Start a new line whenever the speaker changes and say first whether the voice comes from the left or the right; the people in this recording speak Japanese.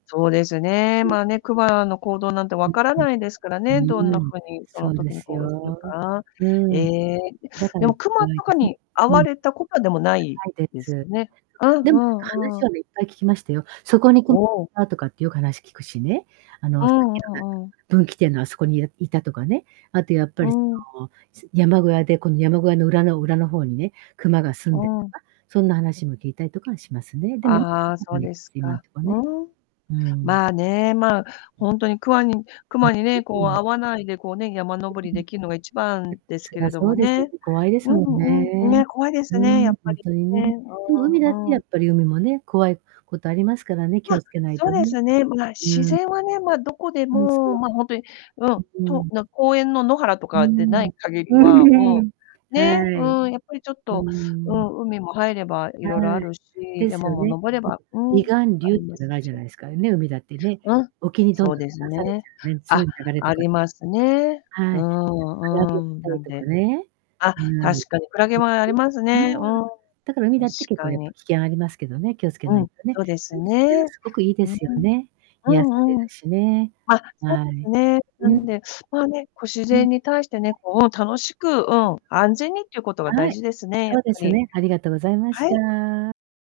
left: そうですね、
right: うん。
left: まあ、ね、熊の行動なんて
right: ん
left: 分から
right: ん。
left: ないですから
right: う
left: ね、どんな
right: ーん、
left: 風にそ
right: そ
left: の
right: うで
left: 時に
right: す
left: 行動する
right: よ。
left: か。
right: う
left: え
right: ーん。
left: え、い
right: だか
left: で
right: ら、
left: も
right: き
left: 熊
right: 怖い
left: とか
right: です。
left: に遭
right: うん。
left: わ
right: な
left: れたことは、でも、ない
right: いで
left: です
right: す。
left: ね？うん
right: で
left: う
right: も、
left: ん
right: 話
left: うん。
right: はね、いっぱい聞きましたよ。そこに、
left: お
right: こ
left: お。
right: あとかってよく話聞くしね。あ
left: う
right: の、さっ
left: んう
right: き
left: んうん。
right: の分岐点のあすこに、いいたとかね。あとやっぱ
left: う
right: りそ
left: ん。
right: の、す山小屋で、この山小屋の裏の裏の方にね、熊が住んでと
left: うん。
right: か、そんな話も聞いたりとかはしますね。でも、
left: ああ、そう
right: [unintelligible]
left: です
right: 今ん
left: か、
right: とこ
left: う
right: ね、
left: うん。
right: うーん。
left: まあ、ね、まあ、ほんとに、くわに
right: ん、ん
left: 熊
right: ん、
left: にね、こ
right: う
left: う、
right: ん。
left: 遭わないでこうね、山登りできるのが一番です
right: そ
left: けれ
right: ら
left: ど
right: そ
left: も
right: うですよ
left: ね。
right: ね、怖いで
left: う
right: す
left: ん
right: もん
left: うん、うん、ね、
right: ね。
left: 怖いです
right: う
left: ね、や
right: ん、
left: っ
right: ほ
left: ぱ
right: ん
left: り
right: とに
left: ね、
right: ね。
left: う
right: でも、
left: ん
right: 海だっ
left: う
right: て、
left: ん、う
right: やっ
left: ん。
right: ぱり海もね、怖いことありますからね、気を
left: あ、
right: 付けない
left: そ
right: と
left: うで
right: ね。
left: すね、ま、自
right: うん。
left: 然はね、ま、どこでも、
right: そ
left: ま、ほんとに、うん、
right: う。うう
left: と、
right: ん。
left: な公園の、野原と
right: うー
left: かでな
right: ん。
left: い限り
right: う
left: は、
right: んう
left: う
right: ん。
left: ん、
right: は
left: ね、
right: い。
left: うん、やっぱりちょっ
right: うー
left: と、う
right: ん。
left: ん、海も入ればいろいろ
right: は
left: あ
right: い。
left: るし、
right: です
left: 山
right: よ
left: も
right: ね。ん、
left: 登れば、うん、
right: 離岸
left: あ
right: 流っ
left: りま
right: ての
left: す
right: があるじ
left: し。
right: ゃないですか、ね、海だってね。
left: うん、
right: 沖にどん
left: そう
right: どん
left: です
right: 流されち
left: ね。
right: ゃうね、強
left: あ、
right: い流れと
left: あ
right: か。
left: りますね。う
right: は
left: ー
right: い。
left: ん
right: クラ
left: うー
right: ゲ
left: ん、
right: た
left: な
right: り
left: ん
right: と
left: で。
right: かね。
left: あ、
right: うん。
left: 確かにクラゲもあり
right: [unintelligible]
left: ますね、う
right: うん。
left: ん、
right: だから、海だ
left: 確
right: って、結構、
left: か
right: やっぱ
left: に。
right: 危険ありますけどね、気をつけ
left: う
right: ない
left: ん、
right: とね。
left: そうで
right: で
left: す
right: も、自然は
left: ね。
right: すごくいいで
left: うう
right: すよ
left: ん。
right: ね。
left: う
right: 癒され
left: んうん。
right: るしね。
left: あ、そう
right: はい。
left: ですね。な
right: う
left: ん
right: ん。
left: で、まあ、ね、こう、自
right: うん。
left: 然に対して
right: そ
left: ね、
right: う。
left: こう、うん、楽しく、うん、安全にっていうことが大
right: はい、
left: 事ですね、やっ
right: そうで
left: ぱ
right: す
left: り。
right: ね。ありがとうございまし
left: はい。
right: た。